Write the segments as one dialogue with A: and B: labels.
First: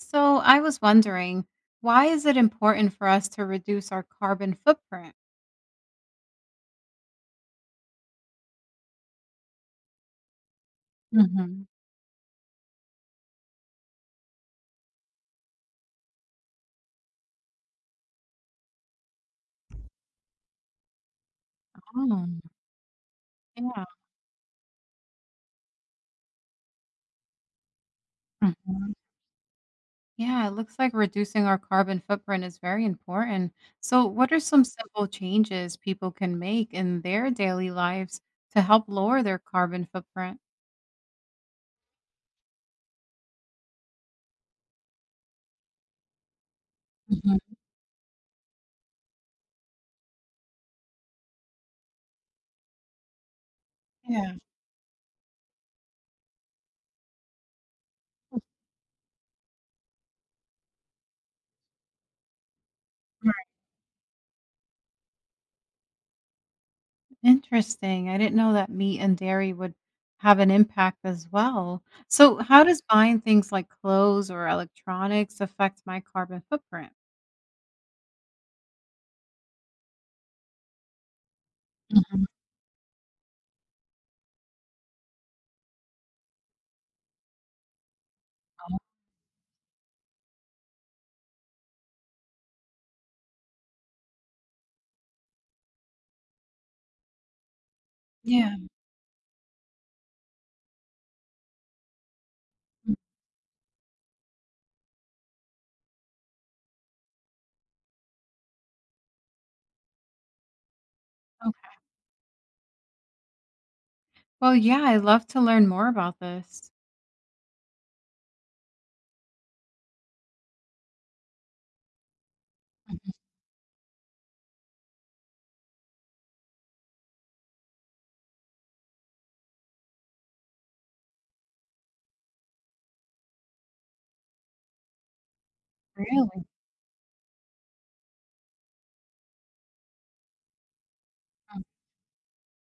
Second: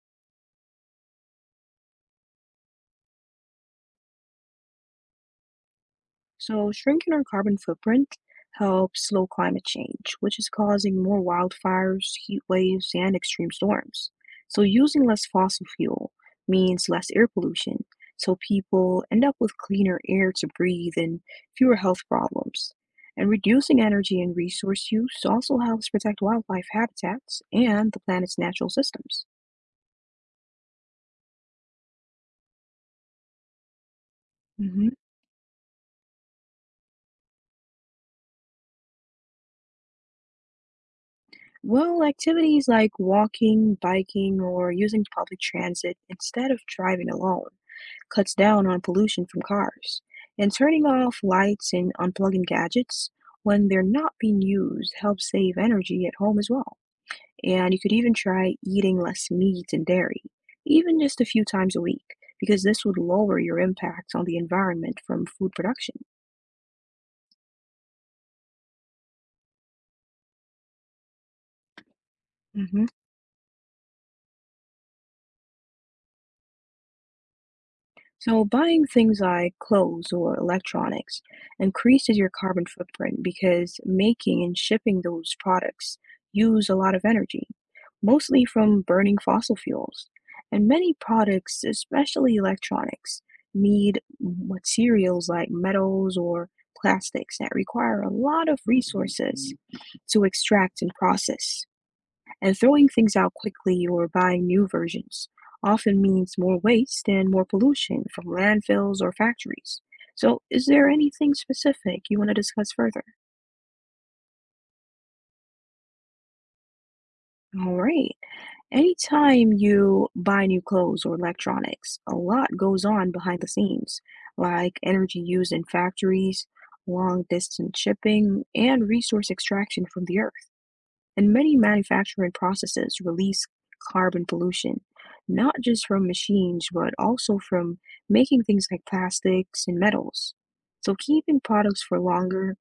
A: So I was wondering, why is it important for us to reduce our carbon footprint?
B: So, shrinking our carbon footprint helps slow climate change, which is causing more
A: Hmm.
B: wildfires, heat waves, and extreme storms. So, using less fossil fuel means less air pollution. So, people end up with cleaner air to breathe and fewer health
A: Oh,
B: problems. And
A: yeah.
B: reducing energy and resource use also helps protect wildlife habitats and the planet's natural
A: Hmm.
B: systems.
A: Yeah, it looks like reducing our carbon footprint is very important. So, what are some
B: hmm
A: simple changes people can make in their daily lives to help lower their carbon footprint?
B: Well, activities like walking, biking, or using public transit instead of driving alone
A: Hmm.
B: cuts down on pollution from cars, and turning off lights and unplugging gadgets when they're not
A: Yeah.
B: being used helps save energy at home as well. And you could even try eating less meat and dairy, even just a few times a week, because this would lower
A: Right.
B: your impact on the environment from food production.
A: Interesting. I didn't know that meat and dairy would have an impact as well. So, how does
B: Mhm.
A: buying things like clothes or electronics affect my carbon footprint?
B: So, buying things like clothes or electronics increases
A: Mhm.
B: your carbon footprint because making and shipping those products use a lot of energy, mostly
A: Oh,
B: from burning fossil fuels. And many products, especially electronics, need materials like metals or plastics that require a lot
A: yeah.
B: of resources to extract and process. And throwing
A: Mm,
B: things out quickly or buying new versions often means more waste and more pollution from landfills or factories. So, is there anything
A: okay.
B: specific you want to discuss further?
A: Well, yeah, I love to learn more about this.
B: All right. Anytime you buy new clothes or electronics, a lot goes
A: Mhm.
B: on behind the scenes, like energy used in factories, long distance shipping, and resource extraction from the earth. And many manufacturing processes release carbon pollution, not just from
A: Really?
B: machines, but also from making things like plastics and metals. So, keeping
A: Mm,
B: products for longer,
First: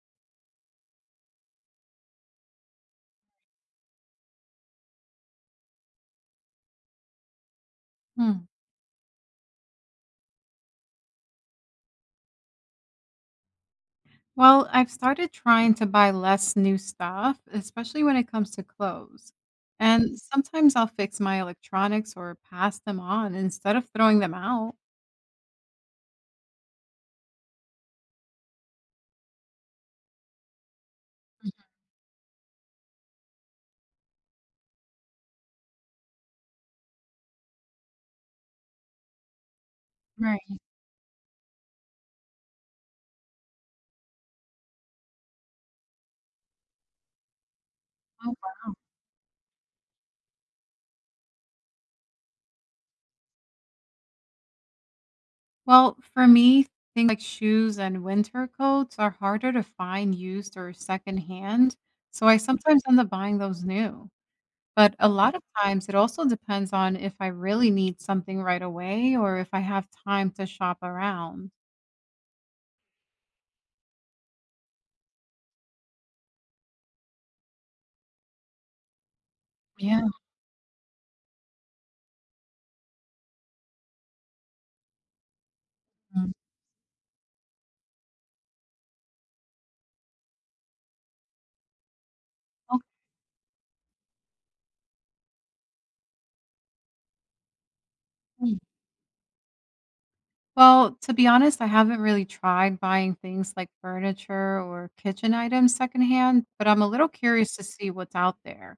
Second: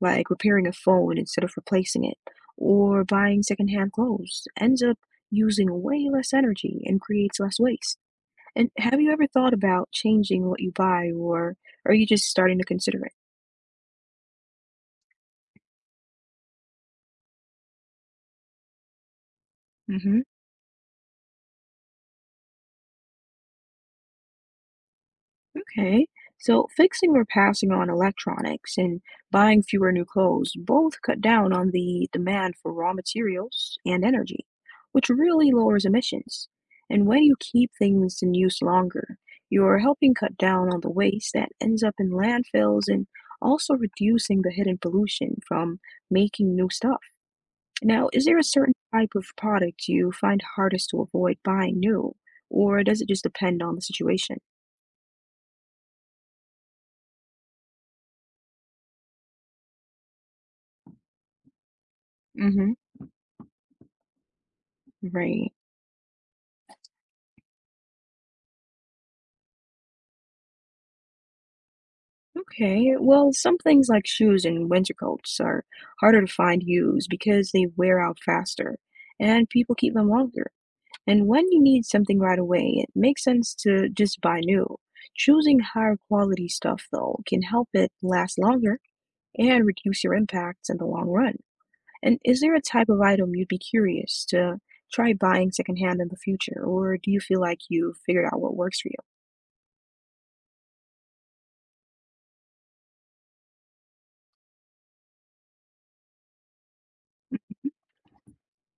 B: like repairing a phone instead of replacing it, or buying secondhand clothes, ends up using way less energy and creates less waste.
A: hmm.
B: And have you ever thought about changing what you buy, or are you just starting to consider it?
A: Well, I've started trying to buy less new stuff, especially when it comes to clothes. And
B: hmm
A: sometimes I'll fix my electronics or pass them on instead of throwing them out.
B: Okay, so fixing or passing on electronics and buying fewer new clothes both cut down
A: Mhm.
B: on the demand for raw materials and energy, which really lowers emissions. And when you keep things in use longer, you're helping cut
A: Right.
B: down on the waste that ends up in landfills and also reducing the hidden pollution from making new stuff. Now, is there
A: Oh.
B: a certain type of product you find hardest to avoid buying new, or does it just depend on the situation?
A: Well, for me, things like shoes and winter coats are harder to find used or secondhand, so I
B: hmm
A: sometimes end up buying those new. But a lot of
B: Right.
A: times it also depends on if I really need something right away or if I have time to shop around.
B: Okay, well, some things like shoes and winter coats are harder to find used because they wear out faster and people keep
A: Yeah.
B: them longer. And when you need something right away, it makes sense to just buy new. Choosing higher quality stuff, though, can help it last longer and reduce your impacts in the long run. And is there a type of item you'd be curious to try buying secondhand in the future, or do you feel like you've figured out what
A: Okay.
B: works for you?
A: Well, to be honest, I haven't really tried buying things like furniture or kitchen items secondhand, but I'm a little curious to see what's out there.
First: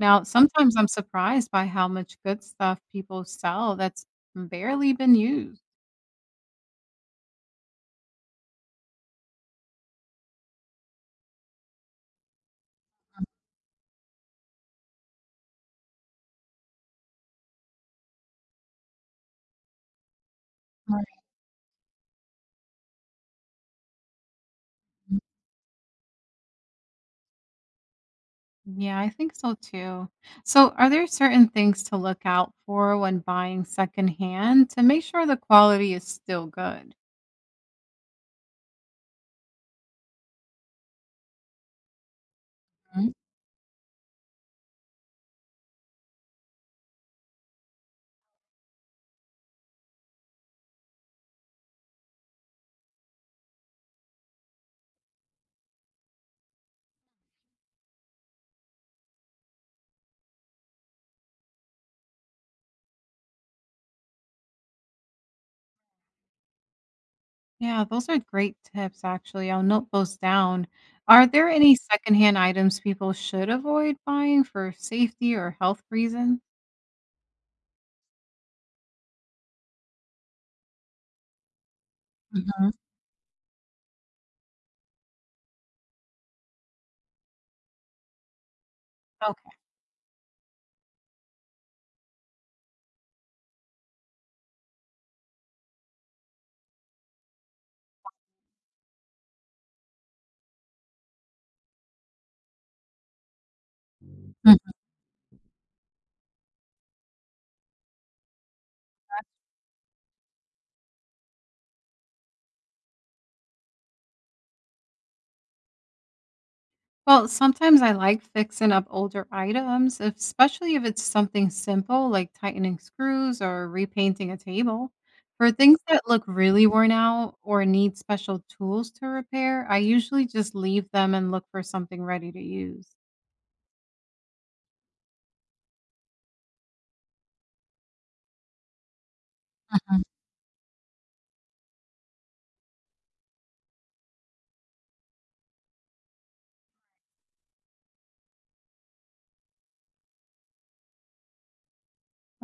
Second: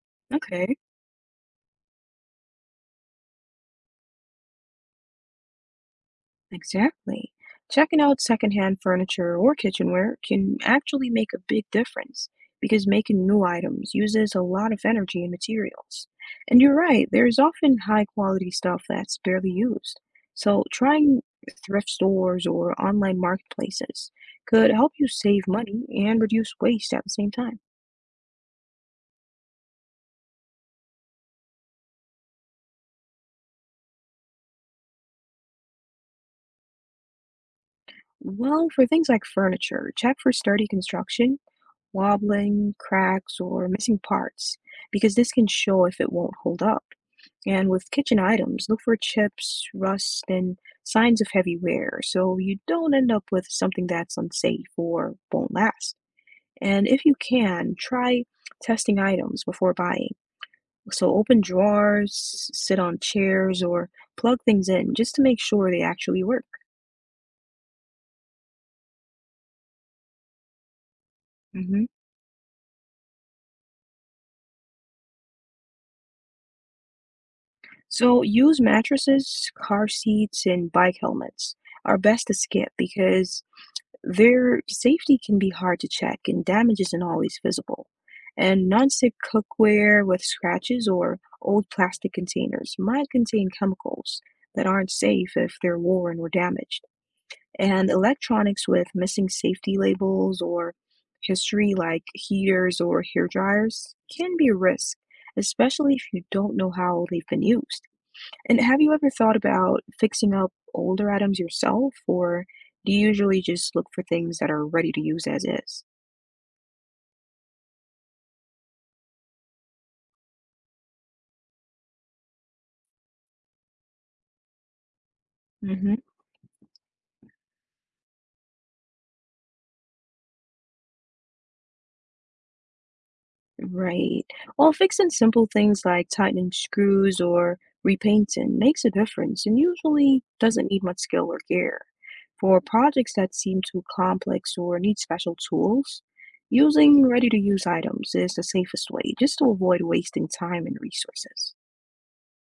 A: Now, sometimes
B: Okay.
A: I'm surprised by how much good stuff people sell that's barely been used.
B: Exactly. Checking out secondhand furniture or kitchenware can actually make a big difference because making new items uses a lot of energy and materials. And you're right, there's often high quality stuff that's barely used. So
A: Right.
B: trying thrift stores or online marketplaces could help you save money and reduce waste at the same time.
A: Yeah, I think so too. So, are there certain things to look out for when buying secondhand to make sure the quality is still good?
B: Well, for things like furniture, check for sturdy construction, wobbling,
A: Mhm.
B: cracks, or missing parts because this can show if it won't hold up. And with kitchen items, look for chips, rust, and signs of heavy wear so you don't end up with something that's unsafe or won't last. And if you can, try testing items before buying. So open drawers, sit on chairs, or plug things in just to make sure they actually work.
A: Yeah, those are great tips, actually. I'll note those down. Are there any
B: hmm
A: secondhand items people should avoid buying for safety or health reasons?
B: So use mattresses, car seats, and bike helmets are best to
A: Mhm.
B: skip because their safety can be hard to check, and damage isn't always visible. And nonstick
A: Okay.
B: cookware with scratches or old plastic containers might contain chemicals that aren't safe if they're worn or damaged. And electronics with missing safety labels or history, like heaters or hair dryers, can be a risk, especially if you don't know how they've been used. And have you ever thought about fixing up older items yourself, or do you usually just look for things that are ready to use as is?
A: Well, sometimes I like fixing up older items, especially if it's something simple like tightening screws or repainting a table. For things
B: hmm
A: that look really worn out or need special tools to repair, I usually just leave them and look for something ready to use.
B: Right. Well, fixing simple things like tightening screws or repainting makes a difference and
A: Mhm.
B: usually doesn't need much skill or gear. For projects that seem too complex or need special tools, using ready-to-use items is the safest way, just to avoid wasting time and resources.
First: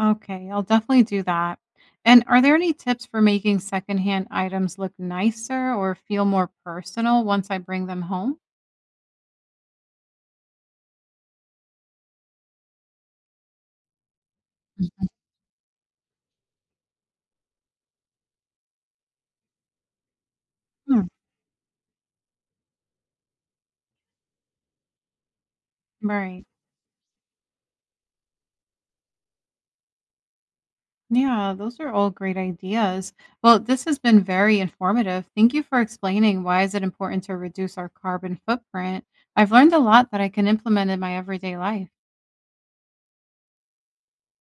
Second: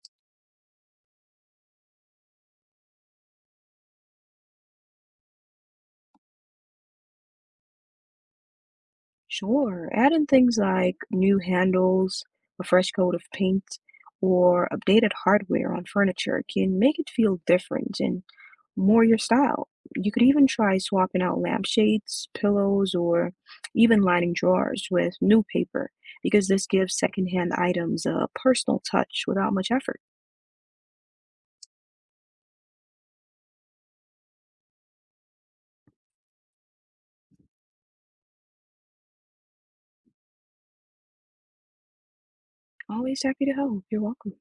A: Okay, I'll definitely do that. And are there any tips for making secondhand items look nicer or feel more personal once I bring them home?
B: Sure. Add in things like new handles, a fresh coat of paint, or
A: Mhm.
B: updated hardware on furniture can make it feel different and more your style. You could even try
A: Hmm.
B: swapping out lampshades, pillows, or even lining drawers with new paper
A: Right.
B: because this gives secondhand items a personal touch without much effort.
A: Yeah, those are all great ideas. Well, this has been very informative. Thank you for explaining why is it important to reduce our carbon footprint. I've learned a lot that I can implement in my everyday life.
B: Always happy to help. You're welcome.